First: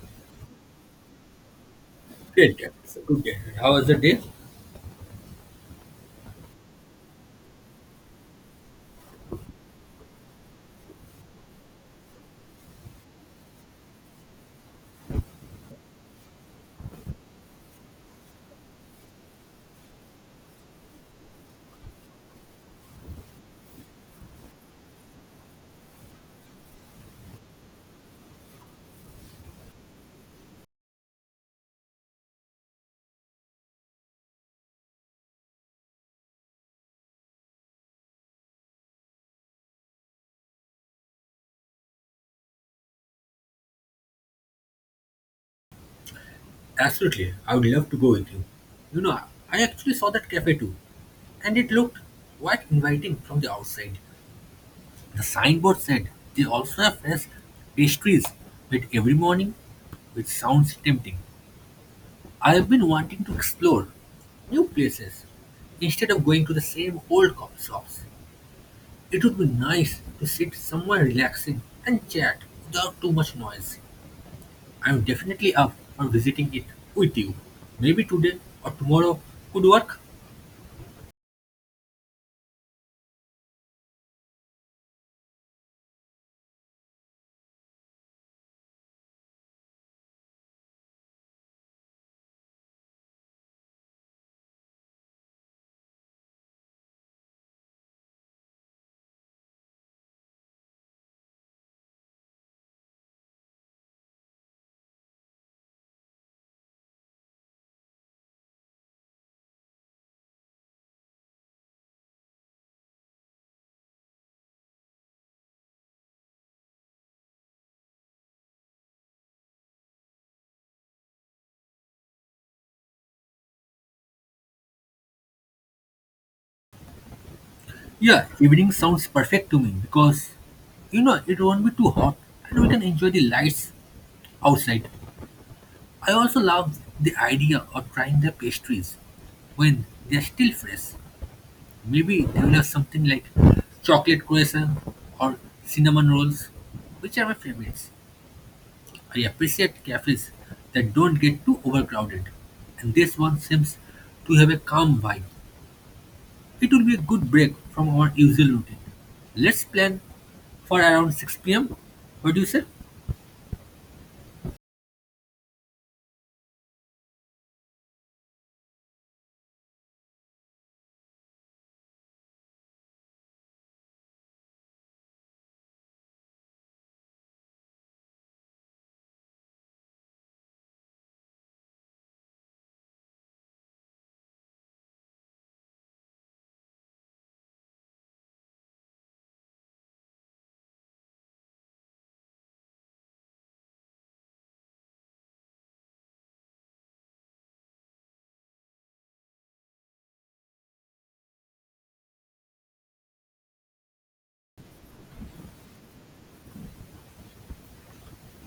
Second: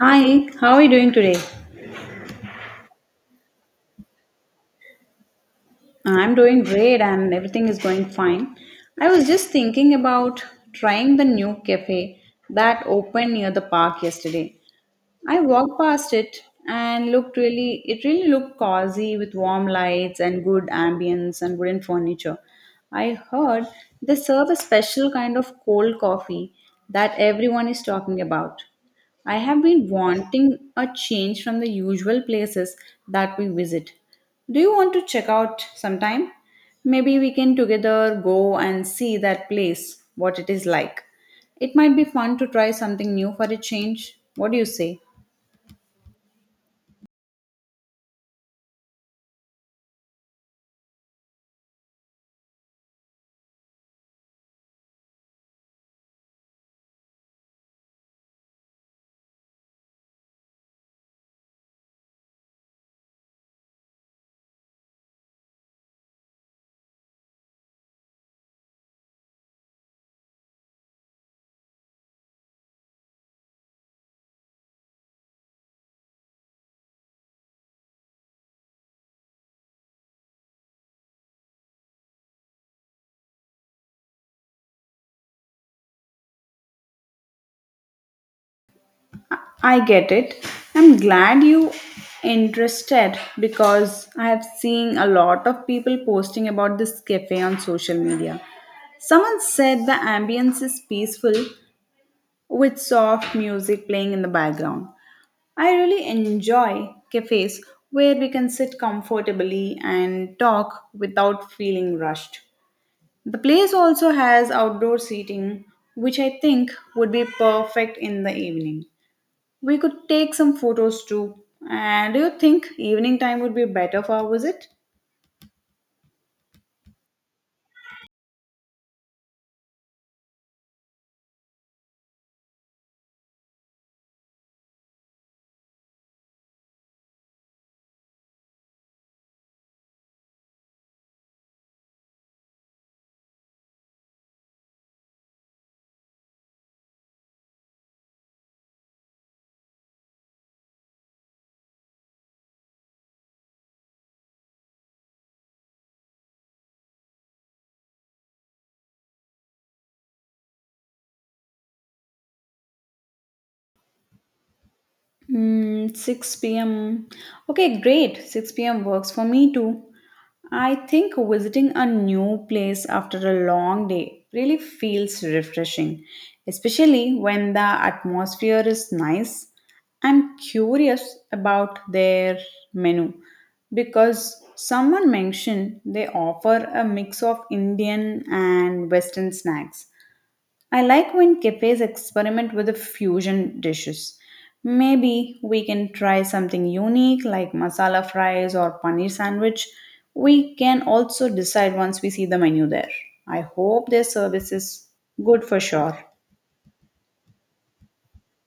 Hi, how are you doing today? Great, yeah. It's a good day. How was the day? I'm doing great and everything is going fine. I was just thinking about trying the new cafe that opened near the park yesterday. I walked past it and it really looked cozy with warm lights and good ambience and wooden furniture. I heard they serve a special kind of cold coffee that everyone is talking about. I have been wanting a change from the usual places that we visit. Do you want to check out sometime? Maybe we can together go and see that place, what it is like. It might be fun to try something new for a change. What do you say? Absolutely. I would love to go with you. You know, I actually saw that cafe too, and it looked quite inviting from the outside. The signboard said they also have fresh pastries made every morning, which sounds tempting. I have been wanting to explore new places instead of going to the same old coffee shops. It would be nice to sit somewhere relaxing and chat without too much noise. I'm definitely up for visiting it with you. Maybe today or tomorrow could work. I get it. I'm glad you interested because I have seen a lot of people posting about this cafe on social media. Someone said the ambience is peaceful with soft music playing in the background. I really enjoy cafes where we can sit comfortably and talk without feeling rushed. The place also has outdoor seating, which I think would be perfect in the evening. We could take some photos too. And do you think evening time would be better for our visit? Yeah, evening sounds perfect to me because you know it won't be too hot and we can enjoy the lights outside. I also love the idea of trying the pastries when they're still fresh. Maybe they will have something like chocolate croissant or cinnamon rolls, which are my favorites. I appreciate cafes that don't get too overcrowded, and this one seems to have a calm vibe. It will be a good break from our usual routine. Let's plan for around 6 pm. What do you say? 6 p.m. Okay, great. 6 p.m. works for me too. I think visiting a new place after a long day really feels refreshing, especially when the atmosphere is nice. I'm curious about their menu because someone mentioned they offer a mix of Indian and Western snacks. I like when cafes experiment with the fusion dishes. Maybe we can try something unique like masala fries or paneer sandwich. We can also decide once we see the menu there. I hope their service is good for sure.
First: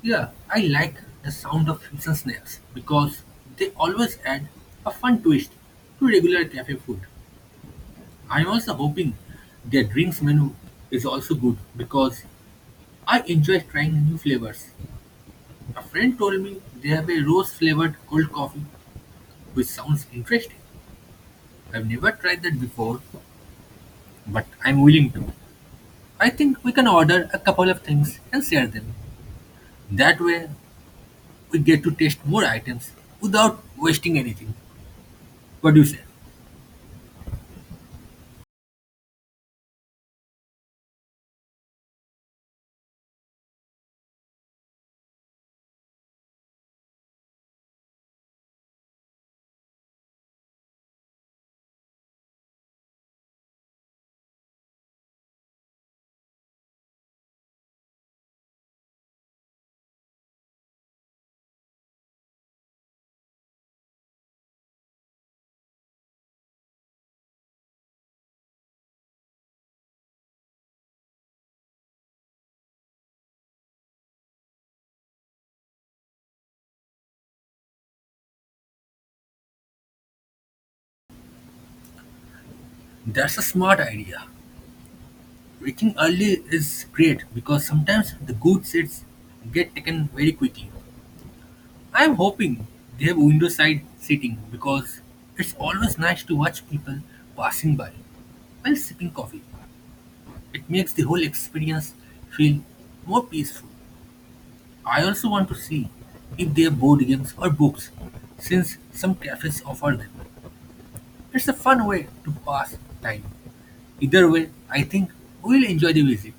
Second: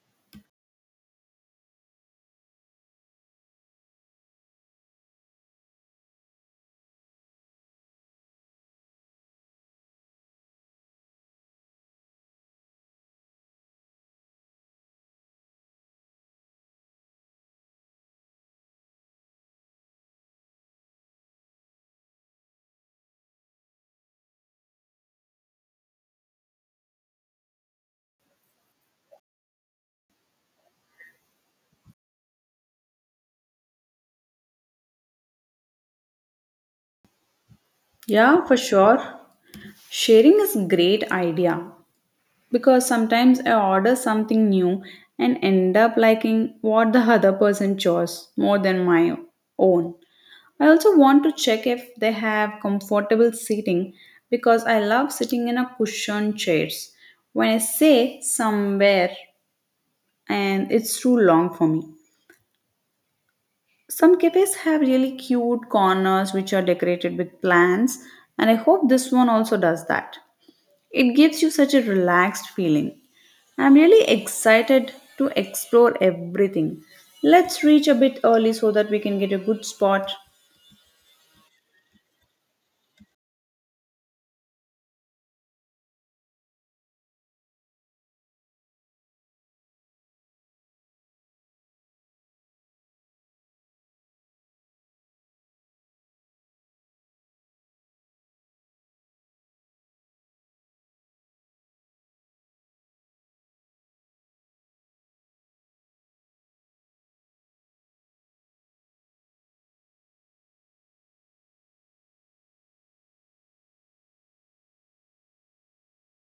Yeah, I like the sound of fusion snacks because they always add a fun twist to regular cafe food. I'm also hoping their drinks menu is also good because I enjoy trying new flavors. A friend told me they have a rose flavored cold coffee, which sounds interesting. I've never tried that before, but I'm willing to. I think we can order a couple of things and share them. That way, we get to taste more items without wasting anything. What do you say? Yeah, for sure. Sharing is great idea because sometimes I order something new and end up liking what the other person chose more than my own. I also want to check if they have comfortable seating because I love sitting in a cushioned chairs when I say somewhere and it's too long for me. Some cafes have really cute corners which are decorated with plants and I hope this one also does that. It gives you such a relaxed feeling. I'm really excited to explore everything. Let's reach a bit early so that we can get a good spot. That's a smart idea. Reaching early is great because sometimes the good seats get taken very quickly. I'm hoping they have window side seating because it's always nice to watch people passing by while sipping coffee. It makes the whole experience feel more peaceful. I also want to see if they have board games or books, since some cafes offer them. It's a fun way to pass time. Either way, I think we'll enjoy the visit.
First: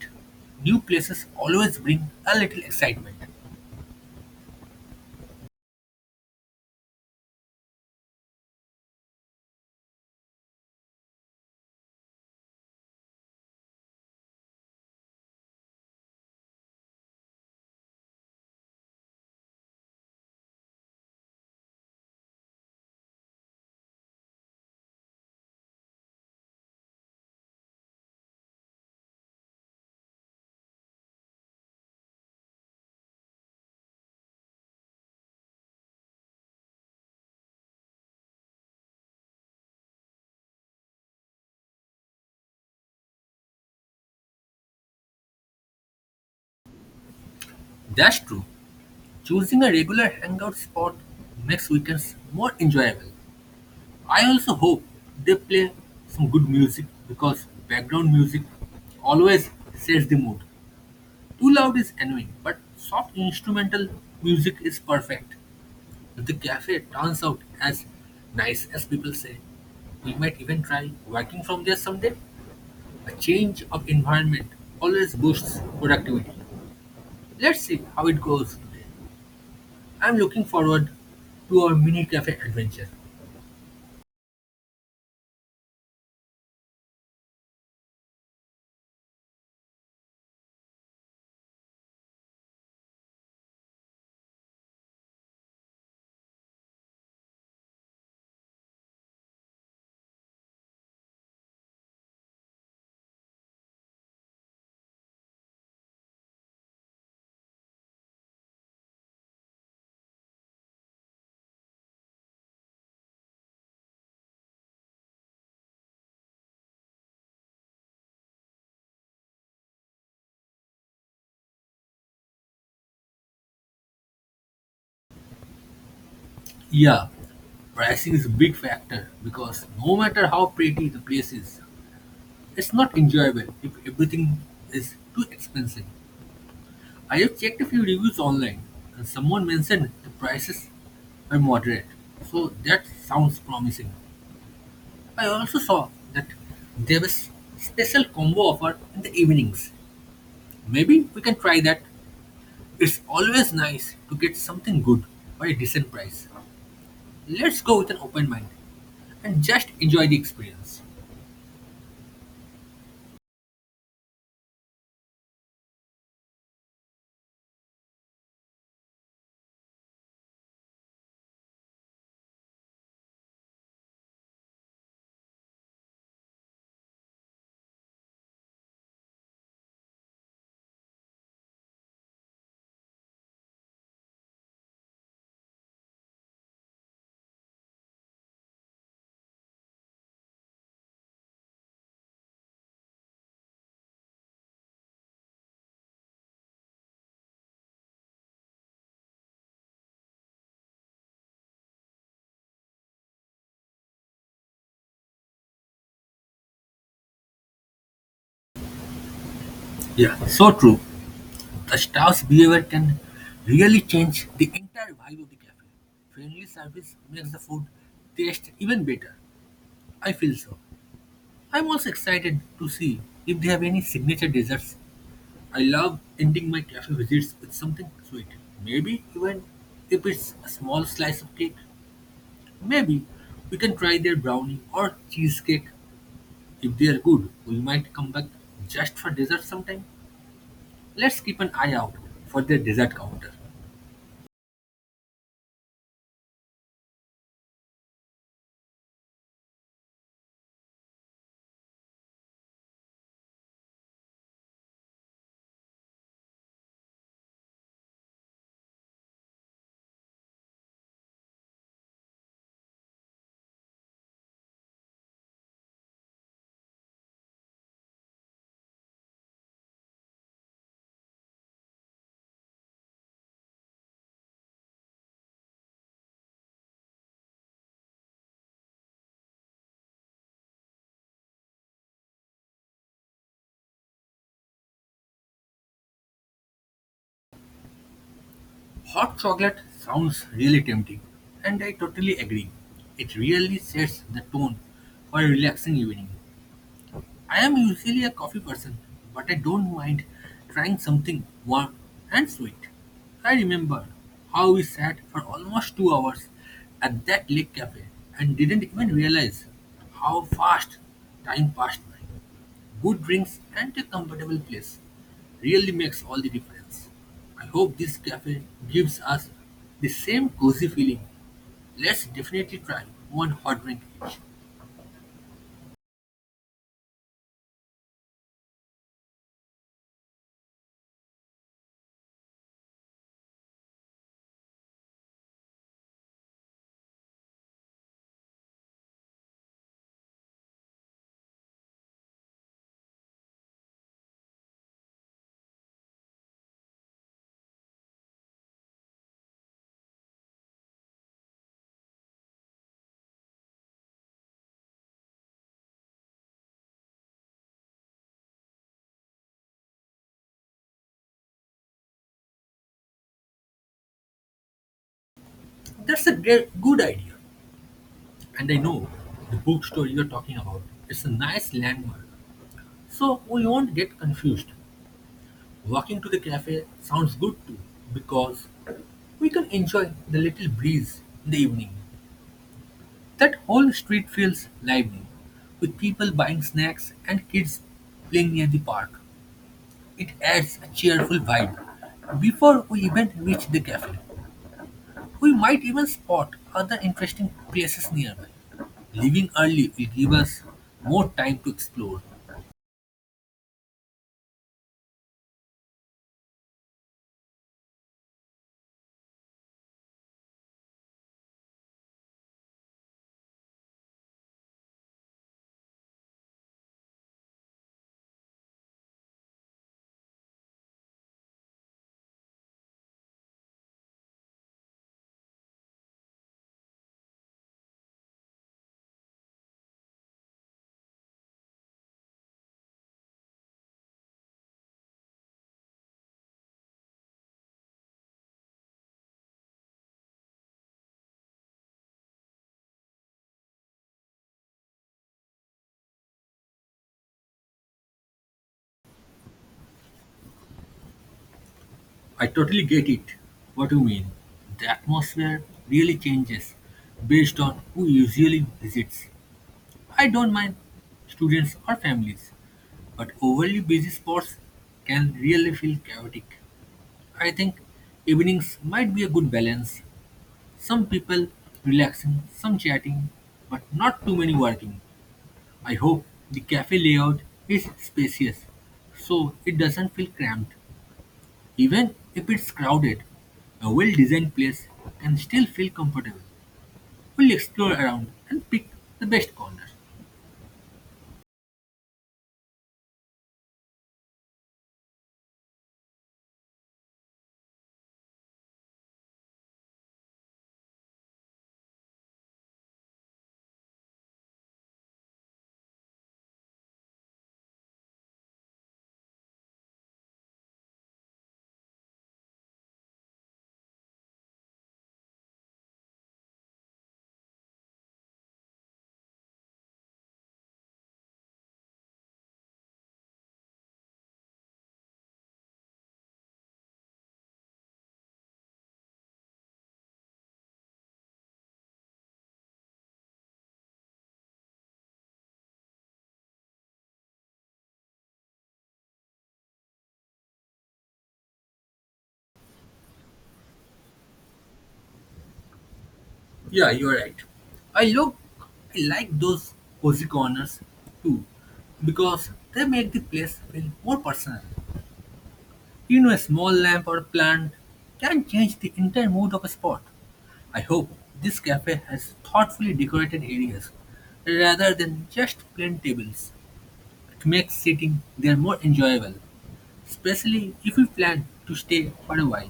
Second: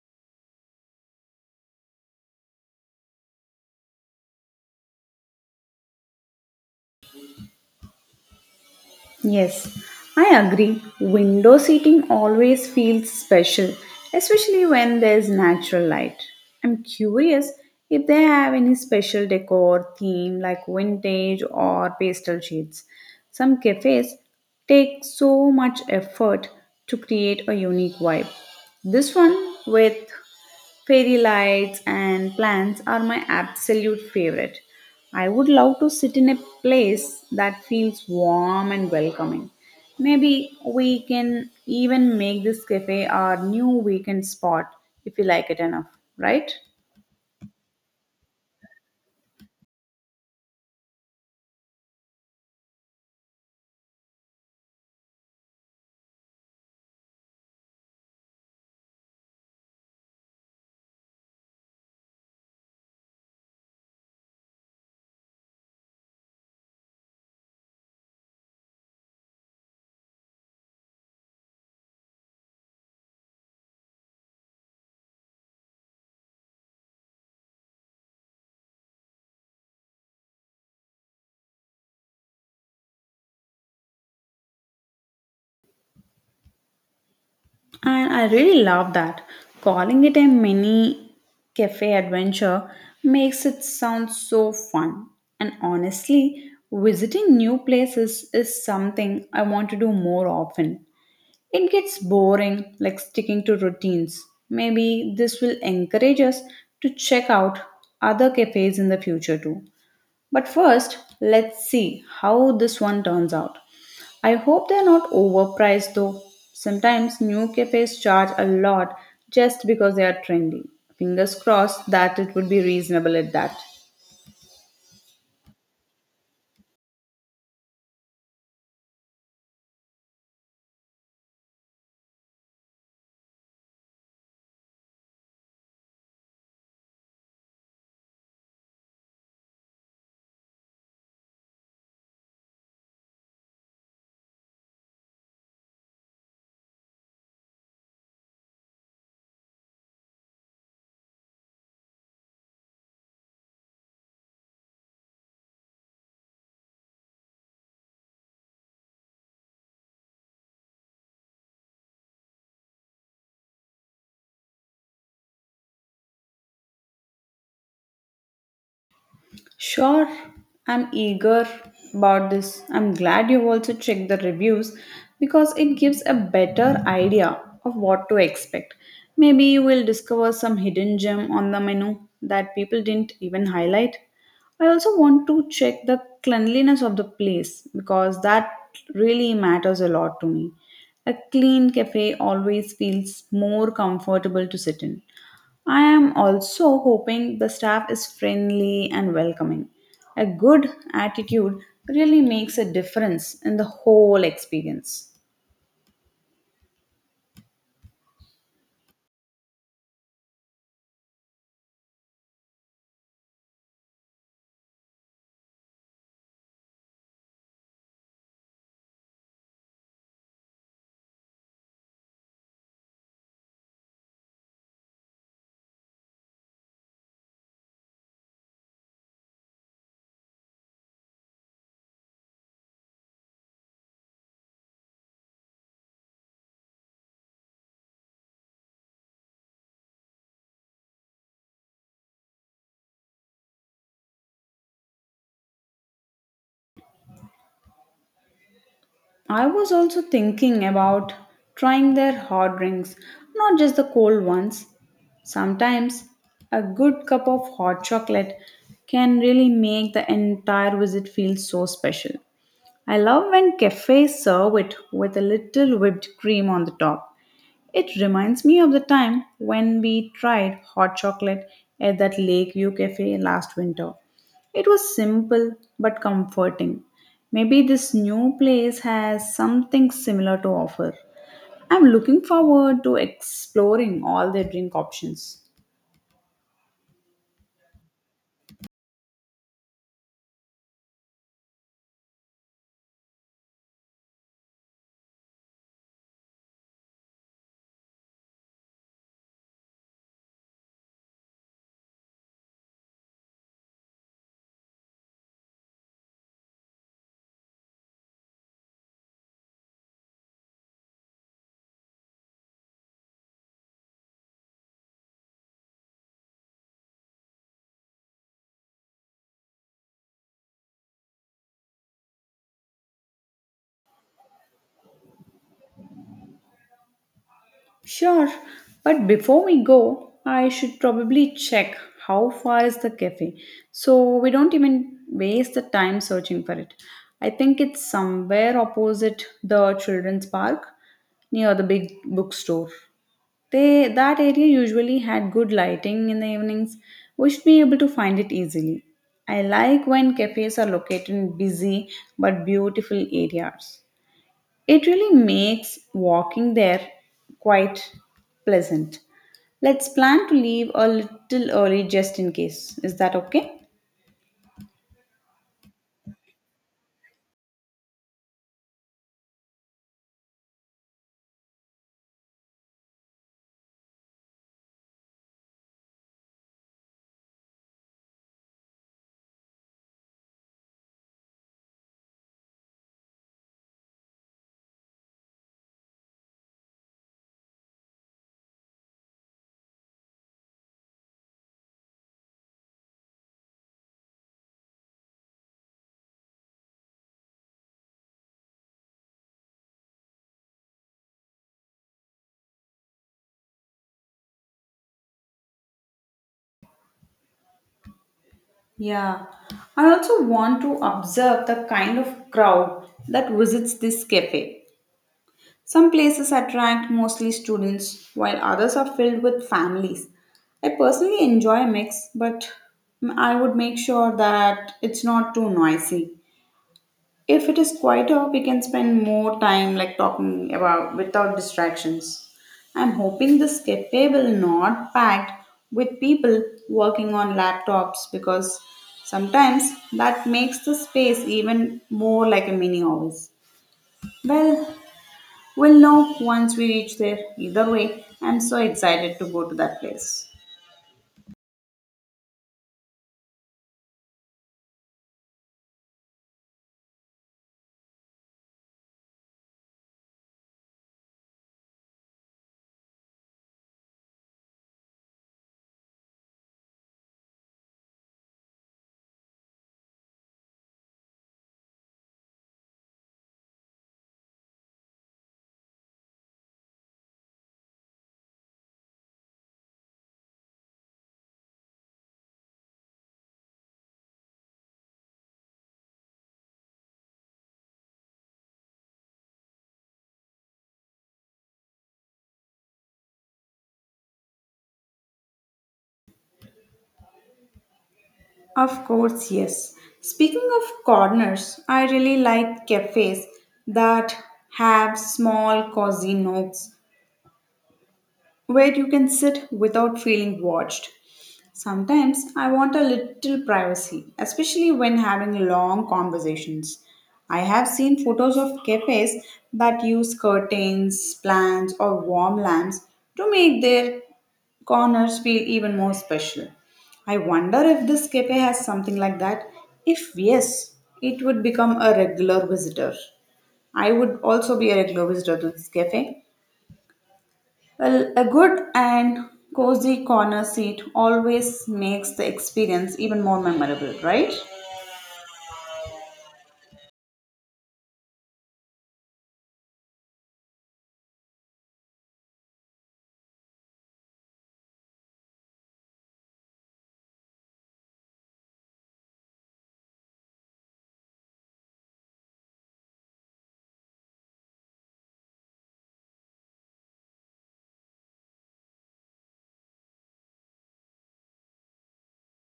New places always bring a little excitement. Yes, I agree. Window seating always feels special, especially when there's natural light. I'm curious if they have any special decor theme like vintage or pastel shades. Some cafes take so much effort to create a unique vibe. This one with fairy lights and plants are my absolute favorite. I would love to sit in a place that feels warm and welcoming. Maybe we can even make this cafe our new weekend spot if you like it enough, right? That's true. Choosing a regular hangout spot makes weekends more enjoyable. I also hope they play some good music because background music always sets the mood. Too loud is annoying, but soft instrumental music is perfect. The cafe turns out as nice as people say, we might even try working from there someday. A change of environment always boosts productivity. Let's see how it goes. I'm looking forward to our mini cafe adventure. And I really love that. Calling it a mini cafe adventure makes it sound so fun. And honestly, visiting new places is something I want to do more often. It gets boring, like sticking to routines. Maybe this will encourage us to check out other cafes in the future too. But first, let's see how this one turns out. I hope they're not overpriced though. Sometimes new cafes charge a lot just because they are trendy. Fingers crossed that it would be reasonable at that. Yeah, pricing is a big factor because no matter how pretty the place is, it's not enjoyable if everything is too expensive. I have checked a few reviews online and someone mentioned the prices were moderate. So that sounds promising. I also saw that there was special combo offer in the evenings. Maybe we can try that. It's always nice to get something good for a decent price. Let's go with an open mind and just enjoy the experience. Sure, I'm eager about this. I'm glad you've also checked the reviews because it gives a better idea of what to expect. Maybe you will discover some hidden gem on the menu that people didn't even highlight. I also want to check the cleanliness of the place because that really matters a lot to me. A clean cafe always feels more comfortable to sit in. I am also hoping the staff is friendly and welcoming. A good attitude really makes a difference in the whole experience. Yeah, so true. The staff's behavior can really change the entire vibe of the cafe. Friendly service makes the food taste even better. I feel so. I'm also excited to see if they have any signature desserts. I love ending my cafe visits with something sweet. Maybe even if it's a small slice of cake. Maybe we can try their brownie or cheesecake. If they are good, we might come back just for dessert sometime. Let's keep an eye out for their dessert counter. I was also thinking about trying their hot drinks, not just the cold ones. Sometimes a good cup of hot chocolate can really make the entire visit feel so special. I love when cafes serve it with a little whipped cream on the top. It reminds me of the time when we tried hot chocolate at that Lake View cafe last winter. It was simple but comforting. Maybe this new place has something similar to offer. I'm looking forward to exploring all their drink options. Hot chocolate sounds really tempting, and I totally agree. It really sets the tone for a relaxing evening. I am usually a coffee person, but I don't mind trying something warm and sweet. I remember how we sat for almost 2 hours at that lake cafe and didn't even realize how fast time passed by. Good drinks and a comfortable place really makes all the difference. I hope this cafe gives us the same cozy feeling. Let's definitely try one hot drink each. Sure, but before we go, I should probably check how far is the cafe so we don't even waste the time searching for it. I think it's somewhere opposite the children's park near the big bookstore. They that area usually had good lighting in the evenings. We should be able to find it easily. I like when cafes are located in busy but beautiful areas. It really makes walking there quite pleasant. Let's plan to leave a little early just in case. Is that okay? That's a great, good idea. And I know the bookstore you're talking about. It's a nice landmark, so we won't get confused. Walking to the cafe sounds good too, because we can enjoy the little breeze in the evening. That whole street feels lively, with people buying snacks and kids playing near the park. It adds a cheerful vibe. Before we even reach the cafe, we might even spot other interesting places nearby. Leaving early will give us more time to explore. Yeah. I also want to observe the kind of crowd that visits this cafe. Some places attract mostly students, while others are filled with families. I personally enjoy a mix, but I would make sure that it's not too noisy. If it is quieter, we can spend more time like talking about without distractions. I'm hoping this cafe will not packed with people working on laptops because sometimes that makes the space even more like a mini office. Well, we'll know once we reach there. Either way, I'm so excited to go to that place. I totally get it, what you mean. The atmosphere really changes based on who usually visits. I don't mind students or families, but overly busy spots can really feel chaotic. I think evenings might be a good balance. Some people relaxing, some chatting, but not too many working. I hope the cafe layout is spacious so it doesn't feel cramped. Even if it's crowded, a well designed place can still feel comfortable. We'll explore around and pick the best corners. Of course, yes. Speaking of corners, I really like cafes that have small cozy nooks where you can sit without feeling watched. Sometimes I want a little privacy, especially when having long conversations. I have seen photos of cafes that use curtains, plants, or warm lamps to make their corners feel even more special. I wonder if this cafe has something like that. If yes, it would become a regular visitor. I would also be a regular visitor to this cafe. Well, a good and cozy corner seat always makes the experience even more memorable, right? Yeah, you're right. I look I like those cozy corners too because they make the place feel more personal. You know a small lamp or plant can change the entire mood of a spot. I hope this cafe has thoughtfully decorated areas rather than just plain tables. It makes sitting there more enjoyable. Especially if we plan to stay for a while.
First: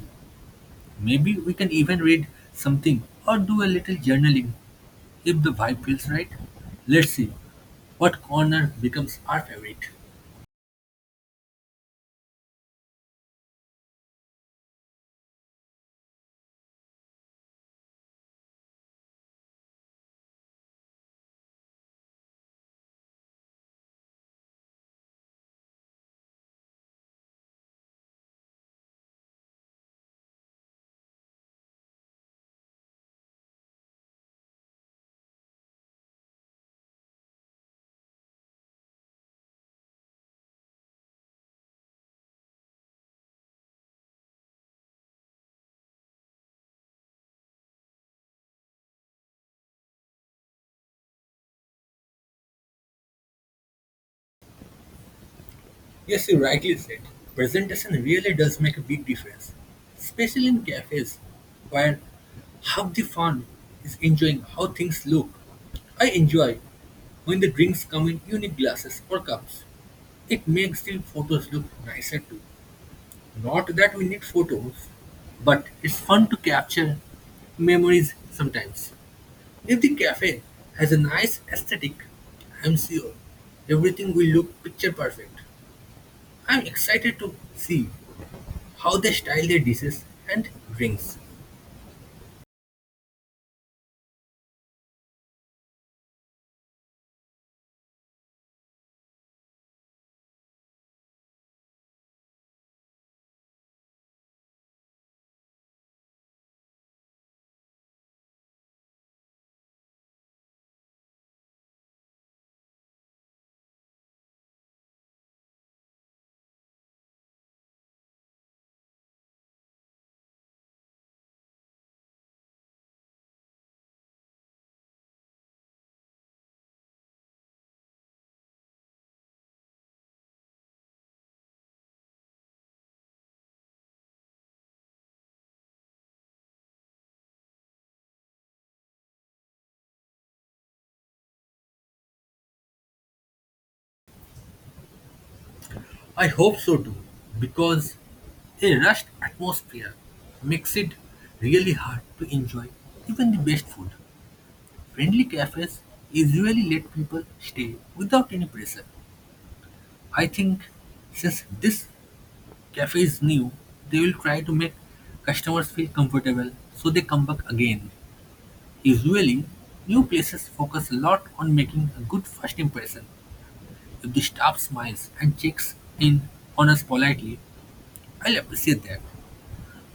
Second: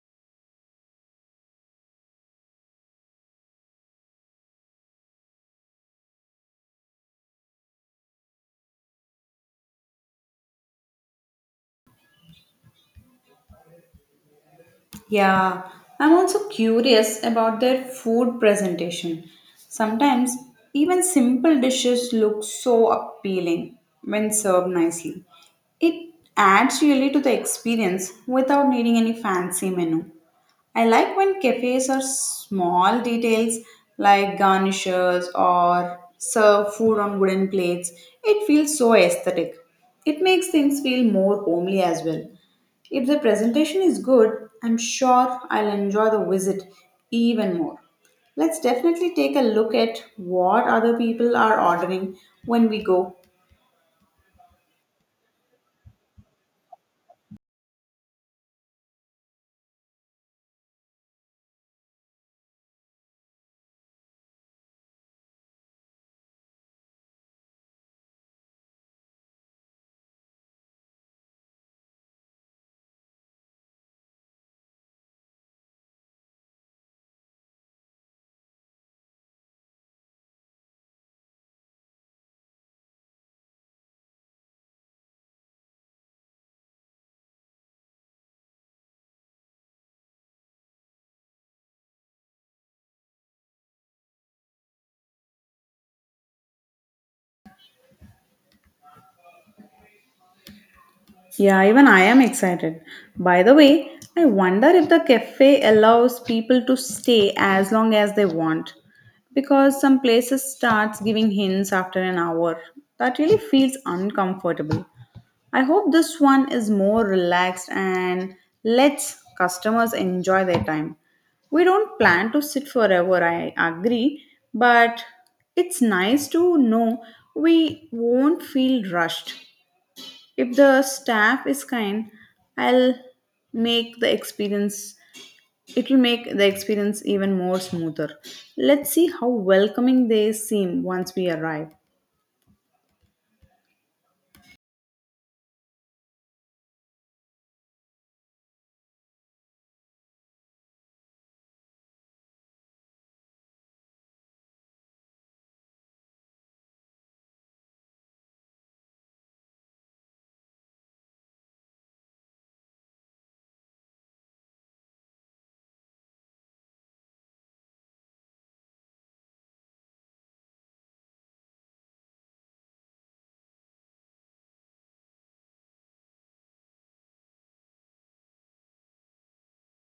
Maybe we can even read something or do a little journaling if the vibe feels right. Let's see what corner becomes our favorite. Yeah, I'm also curious about their food presentation. Sometimes even simple dishes look so appealing when served nicely. It adds really to the experience without needing any fancy menu. I like when cafes are small details like garnishes or serve food on wooden plates. It feels so aesthetic. It makes things feel more homely as well. If the presentation is good, I'm sure I'll enjoy the visit even more. Let's definitely take a look at what other people are ordering when we go. Yes, you rightly said. Presentation really does make a big difference, especially in cafes where half the fun is enjoying how things look. I enjoy when the drinks come in unique glasses or cups. It makes the photos look nicer too. Not that we need photos, but it's fun to capture memories sometimes. If the cafe has a nice aesthetic, I'm sure everything will look picture perfect. I'm excited to see how they style their dishes and drinks. Yeah, even I am excited. By the way, I wonder if the cafe allows people to stay as long as they want because some places starts giving hints after an hour. That really feels uncomfortable. I hope this one is more relaxed and lets customers enjoy their time. We don't plan to sit forever, I agree, but it's nice to know we won't feel rushed. If the staff is kind, I'll make the experience it will make the experience even more smoother. Let's see how welcoming they seem once we arrive. I hope so too, because a rushed atmosphere makes it really hard to enjoy even the best food. Friendly cafes usually let people stay without any pressure. I think since this cafe is new, they will try to make customers feel comfortable so they come back again. Usually, new places focus a lot on making a good first impression. If the staff smiles and checks in on us politely, I'll appreciate that.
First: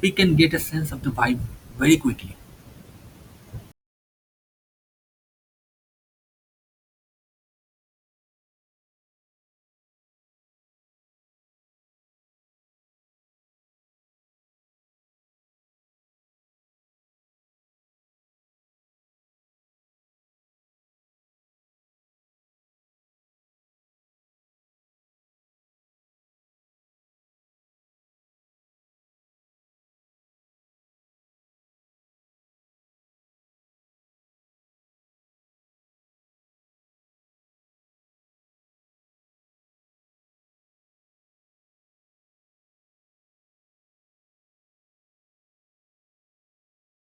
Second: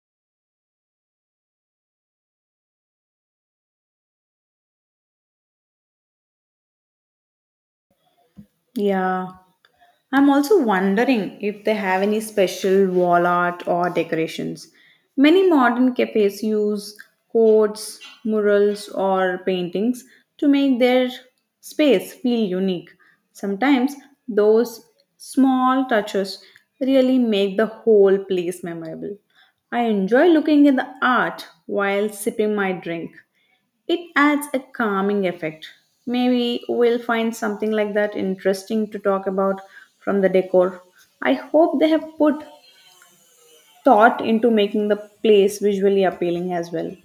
We can get a sense of the vibe very quickly. Yeah, I'm also wondering if they have any special wall art or decorations. Many modern cafes use quotes, murals, or paintings to make their space feel unique. Sometimes those small touches really make the whole place memorable. I enjoy looking at the art while sipping my drink. It adds a calming effect. Maybe we'll find something like that interesting to talk about from the decor. I hope they have put thought into making the place visually appealing as well.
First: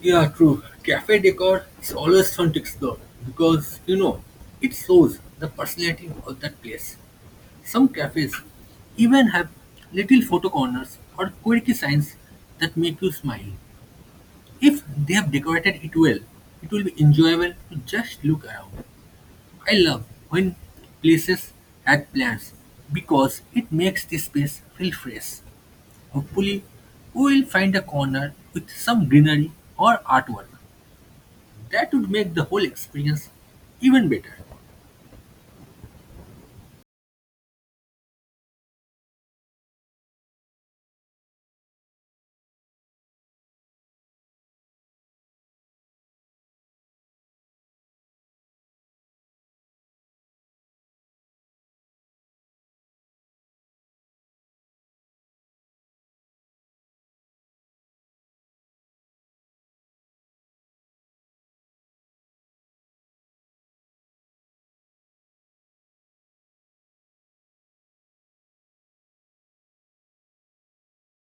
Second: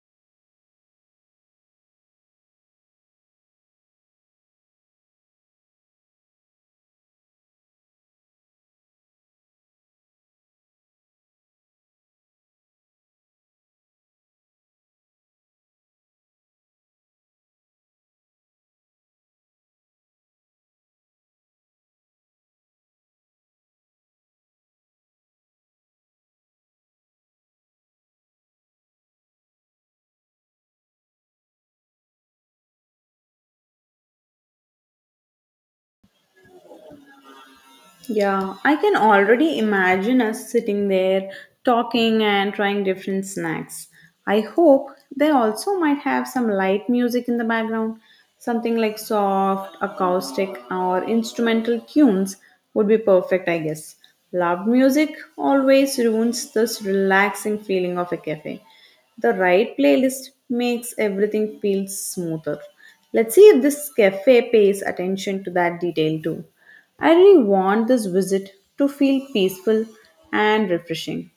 Yeah, true. Cafe decor is always fun to explore because you know it shows the personality of that place. Some cafes even have little photo corners or quirky signs that make you smile. If they have decorated it well, it will be enjoyable to just look around. I love when places add plants because it makes the space feel fresh. Hopefully, we will find a corner with some greenery or artwork. That would make the whole experience even better. Yeah, I can already imagine us sitting there talking and trying different snacks. I hope they also might have some light music in the background. Something like soft, acoustic, or instrumental tunes would be perfect, I guess. Loud music always ruins this relaxing feeling of a cafe. The right playlist makes everything feel smoother. Let's see if this cafe pays attention to that detail too. I really want this visit to feel peaceful and refreshing.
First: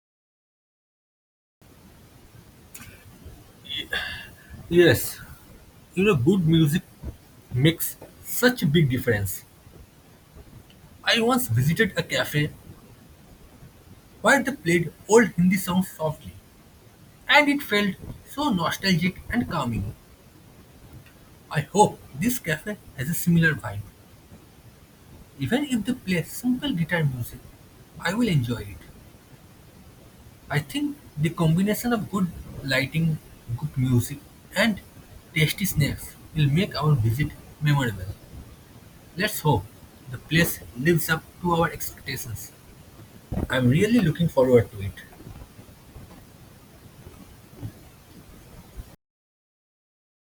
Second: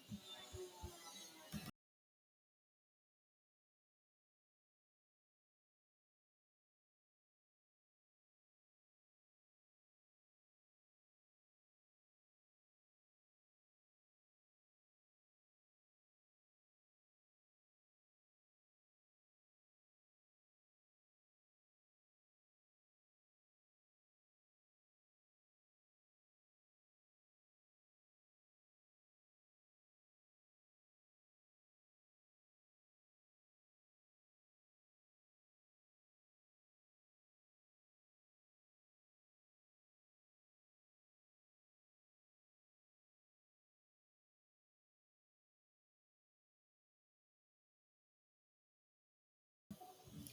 Yes, you know, good music makes such a big difference. I once visited a cafe where they played old Hindi songs softly, and it felt so nostalgic and calming. I hope this cafe has a similar vibe. Even if they play simple guitar music, I will enjoy it. I think the combination of good lighting, good music, and tasty snacks will make our visit memorable. Let's hope the place lives up to our expectations. I'm really looking forward to it.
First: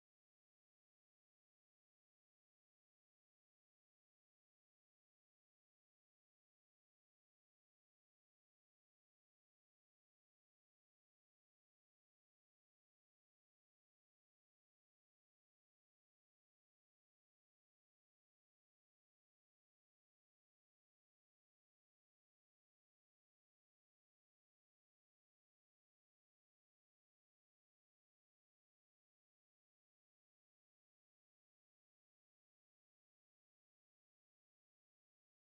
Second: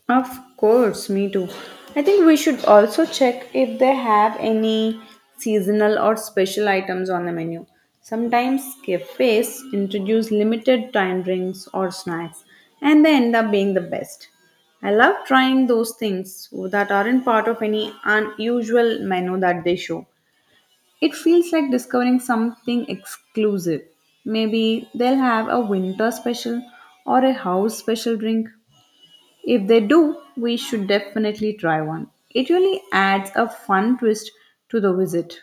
Of course, me too. I think we should also check if they have any seasonal or special items on the menu. Sometimes cafes introduce limited time drinks or snacks, and they end up being the best. I love trying those things that aren't part of any unusual menu that they show. It feels like discovering something exclusive. Maybe they'll have a winter special or a house special drink. If they do, we should definitely try one. It really adds a fun twist to the visit.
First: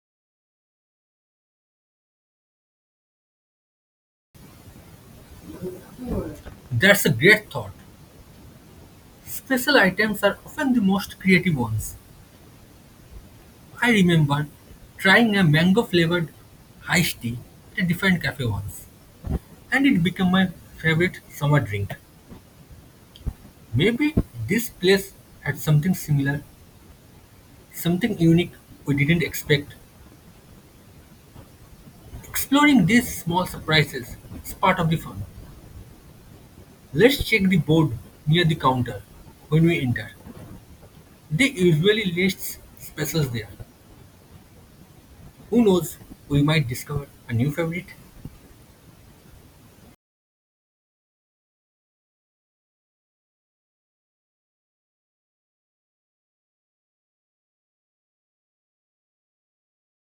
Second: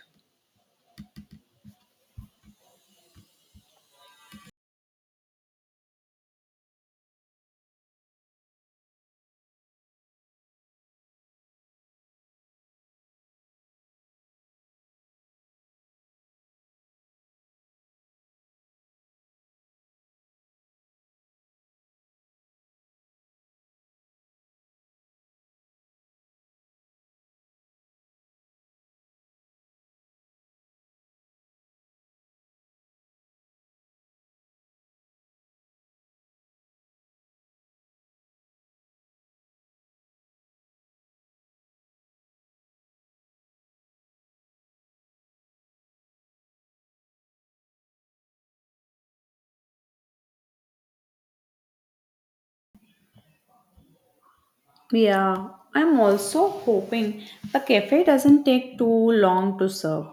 That's a great thought. Special items are often the most creative ones. I remember trying a mango flavored iced tea at a different cafe once, and it became my favorite summer drink. Maybe this place had something similar, something unique we didn't expect. Exploring these small surprises is part of the fun. Let's check the board near the counter when we enter. They usually list specials there. Who knows, we might discover a new favorite. Yeah, I'm also hoping the cafe doesn't take too long to serve.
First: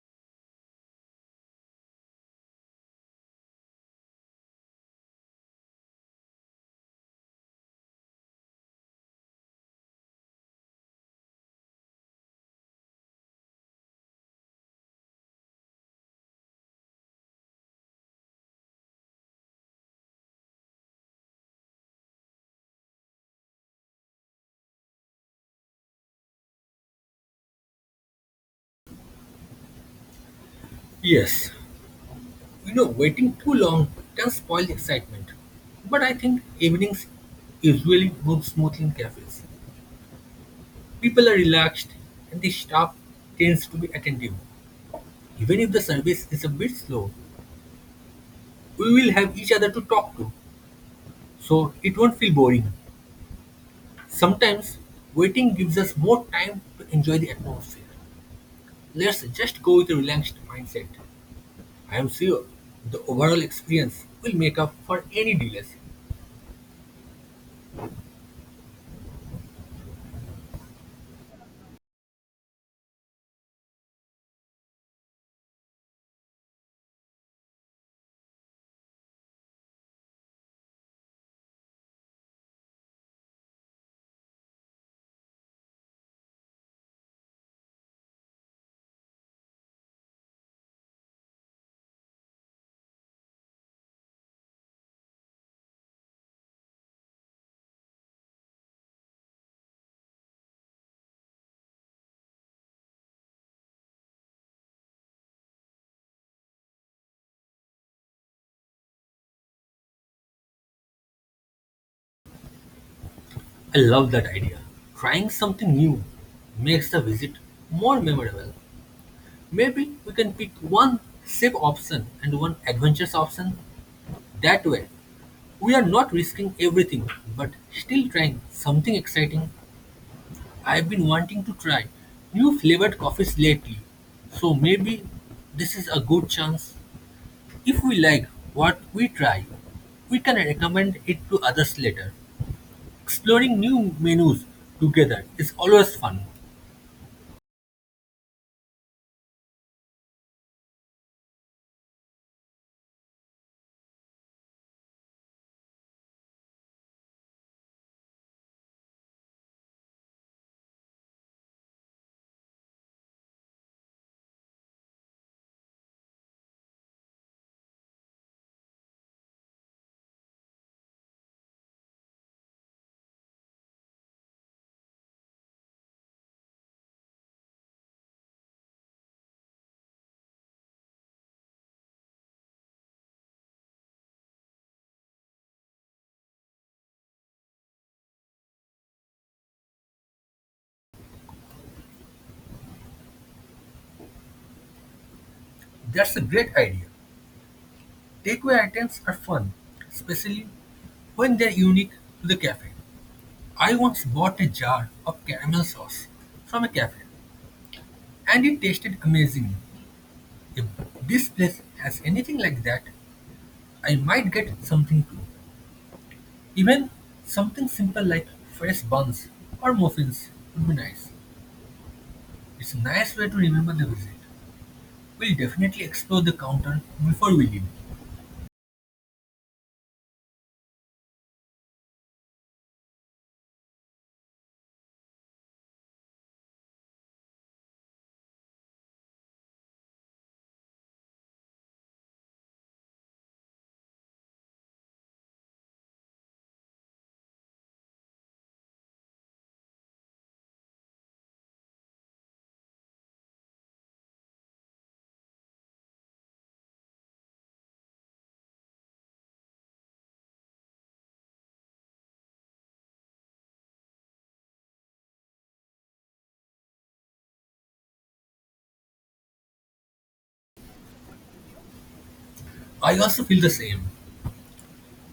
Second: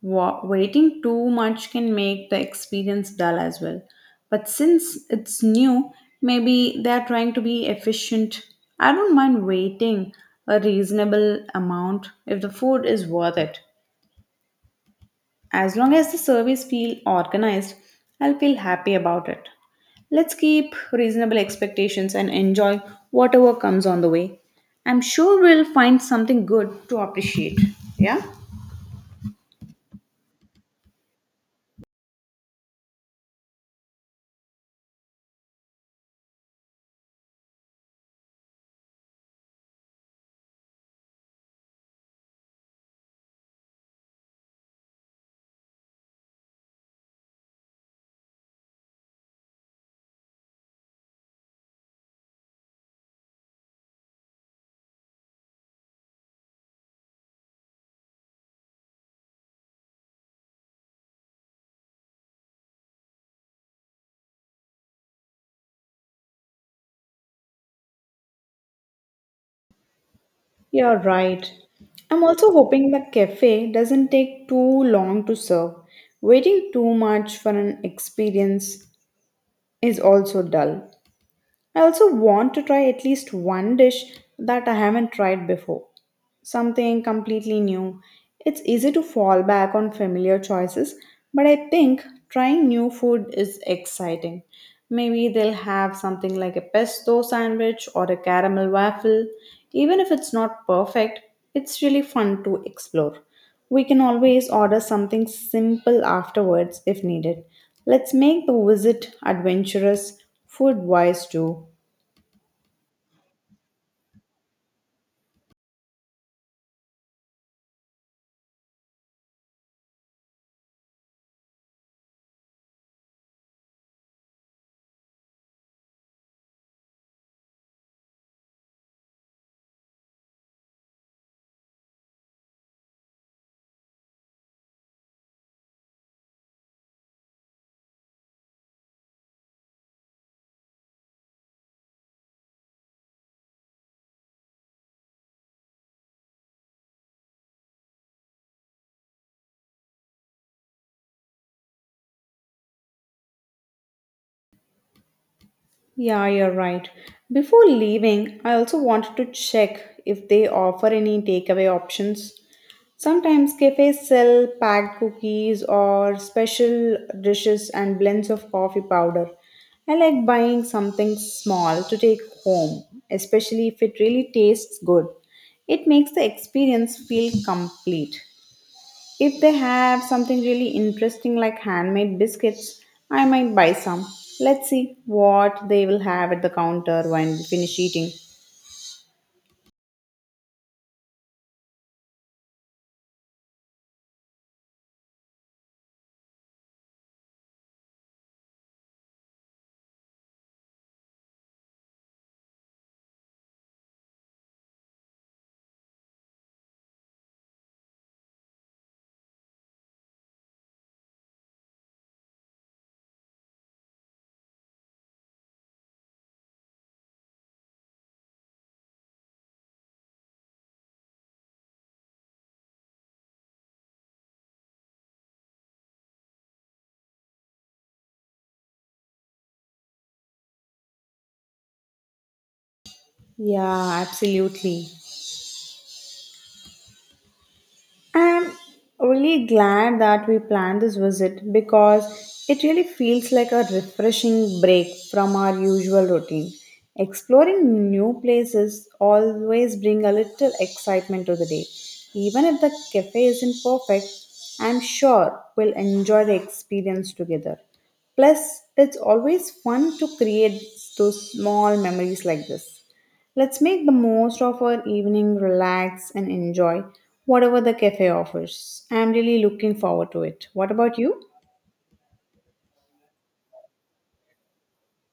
Waiting too much can make the experience dull as well. But since it's new, maybe they're trying to be efficient. I don't mind waiting a reasonable amount if the food is worth it. As long as the service feel organized, I'll feel happy about it. Let's keep reasonable expectations and enjoy whatever comes on the way. I'm sure we'll find something good to appreciate. Yeah? Yes, you know, waiting too long can spoil the excitement. But I think evenings usually move smoothly in cafes. People are relaxed and the staff tends to be attentive. Even if the service is a bit slow, we will have each other to talk to, so it won't feel boring. Sometimes waiting gives us more time to enjoy the atmosphere. Let's just go with a relaxed mindset. I am sure the overall experience will make up for any delays. You're right. I'm also hoping the cafe doesn't take too long to serve. Waiting too much for an experience is also dull. I also want to try at least one dish that I haven't tried before, something completely new. It's easy to fall back on familiar choices, but I think trying new food is exciting. Maybe they'll have something like a pesto sandwich or a caramel waffle. Even if it's not perfect, it's really fun to explore. We can always order something simple afterwards if needed. Let's make the visit adventurous food wise too. I love that idea. Trying something new makes the visit more memorable. Maybe we can pick one safe option and one adventurous option. That way, we are not risking everything but still trying something exciting. I've been wanting to try new flavored coffees lately, so maybe this is a good chance. If we like what we try, we can recommend it to others later. Exploring new menus together is always fun. Yeah, you're right. Before leaving, I also wanted to check if they offer any takeaway options. Sometimes cafes sell packed cookies or special dishes and blends of coffee powder. I like buying something small to take home, especially if it really tastes good. It makes the experience feel complete. If they have something really interesting like handmade biscuits, I might buy some. Let's see what they will have at the counter when we finish eating. That's a great idea. Takeaway items are fun, especially when they're unique to the cafe. I once bought a jar of caramel sauce from a cafe and it tasted amazing. If this place has anything like that, I might get something too. Even something simple like fresh buns or muffins would be nice. It's a nice way to remember the visit. We'll definitely explore the counter before we leave. Yeah, absolutely. I'm really glad that we planned this visit because it really feels like a refreshing break from our usual routine. Exploring new places always bring a little excitement to the day. Even if the cafe isn't perfect, I'm sure we'll enjoy the experience together. Plus, it's always fun to create those small memories like this. Let's make the most of our evening, relax, and enjoy whatever the cafe offers. I'm really looking forward to it. What about you? I also feel the same.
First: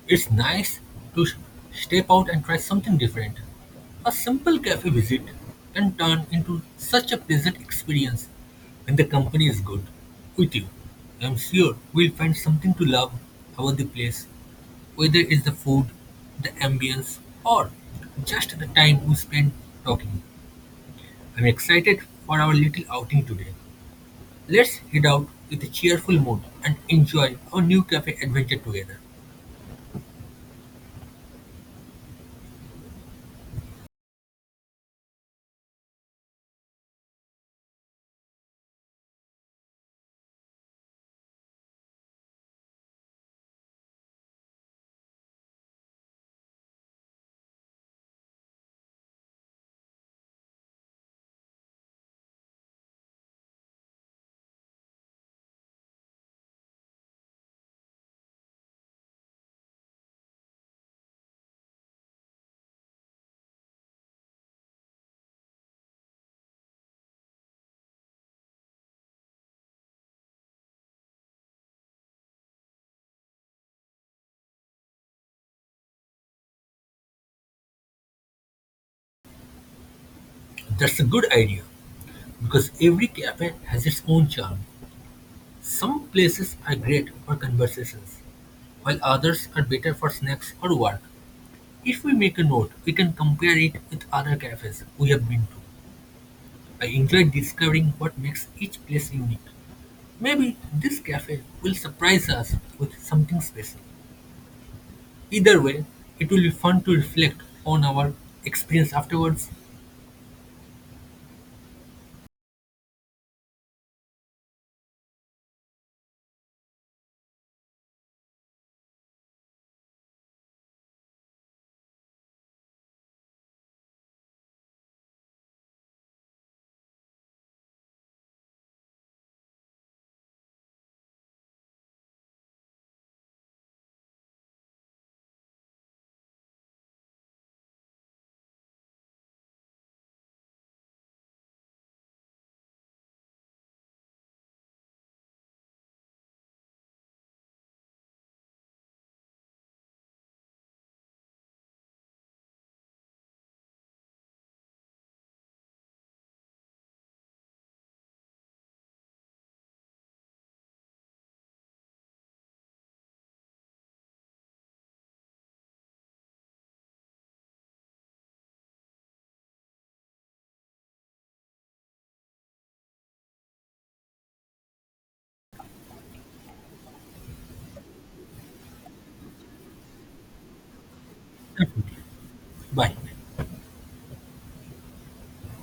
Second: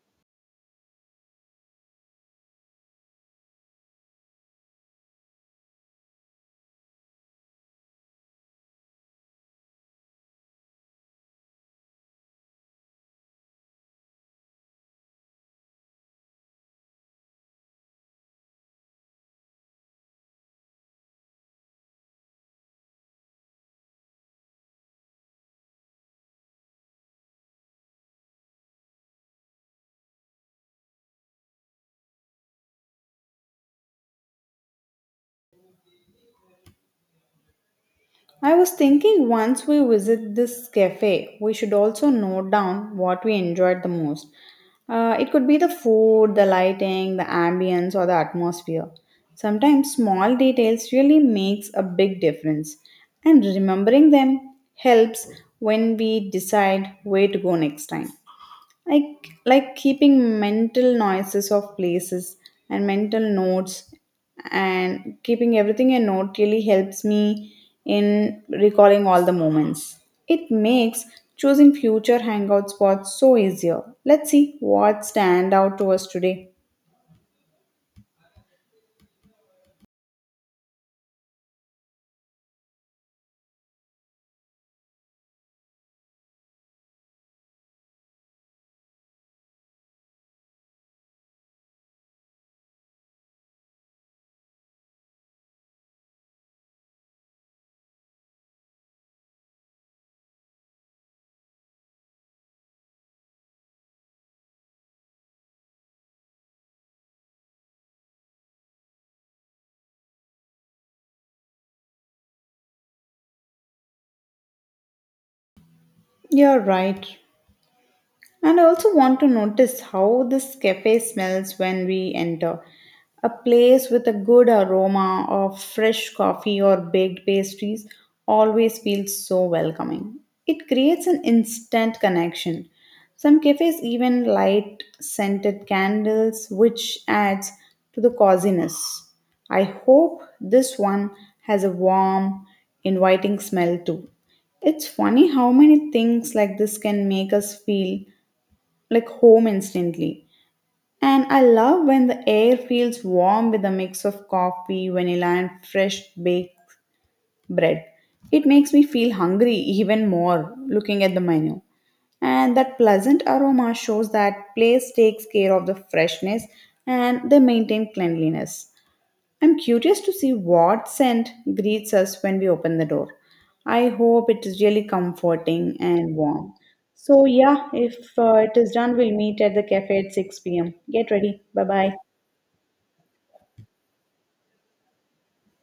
It's nice to step out and try something different. A simple cafe visit can turn into such a pleasant experience when the company is good with you. I'm sure we'll find something to love about the place, whether it's the food, the ambience, or just the time we spend talking. I'm excited for our little outing today. Let's head out with a cheerful mood and enjoy our new cafe adventure together. I was thinking once we visit this cafe, we should also note down what we enjoyed the most. It could be the food, the lighting, the ambience, or the atmosphere. Sometimes small details really makes a big difference, and remembering them helps when we decide where to go next time. I like keeping mental noises of places and mental notes and keeping everything a note really helps me in recalling all the moments. It makes choosing future hangout spots so easier. Let's see what stand out to us today. That's a good idea. Because every cafe has its own charm. Some places are great for conversations, while others are better for snacks or work. If we make a note, we can compare it with other cafes we have been to. I enjoy discovering what makes each place unique. Maybe this cafe will surprise us with something special. Either way, it will be fun to reflect on our experience afterwards. You're right. And I also want to notice how this cafe smells when we enter. A place with a good aroma of fresh coffee or baked pastries always feels so welcoming. It creates an instant connection. Some cafes even light scented candles, which adds to the coziness. I hope this one has a warm, inviting smell too. It's funny how many things like this can make us feel like home instantly. And I love when the air feels warm with a mix of coffee, vanilla, and fresh baked bread. It makes me feel hungry even more looking at the menu. And that pleasant aroma shows that place takes care of the freshness and they maintain cleanliness. I'm curious to see what scent greets us when we open the door. I hope it is really comforting and warm. So, yeah, if it is done, we'll meet at the cafe at 6 p.m. Get ready. Bye bye. Bye.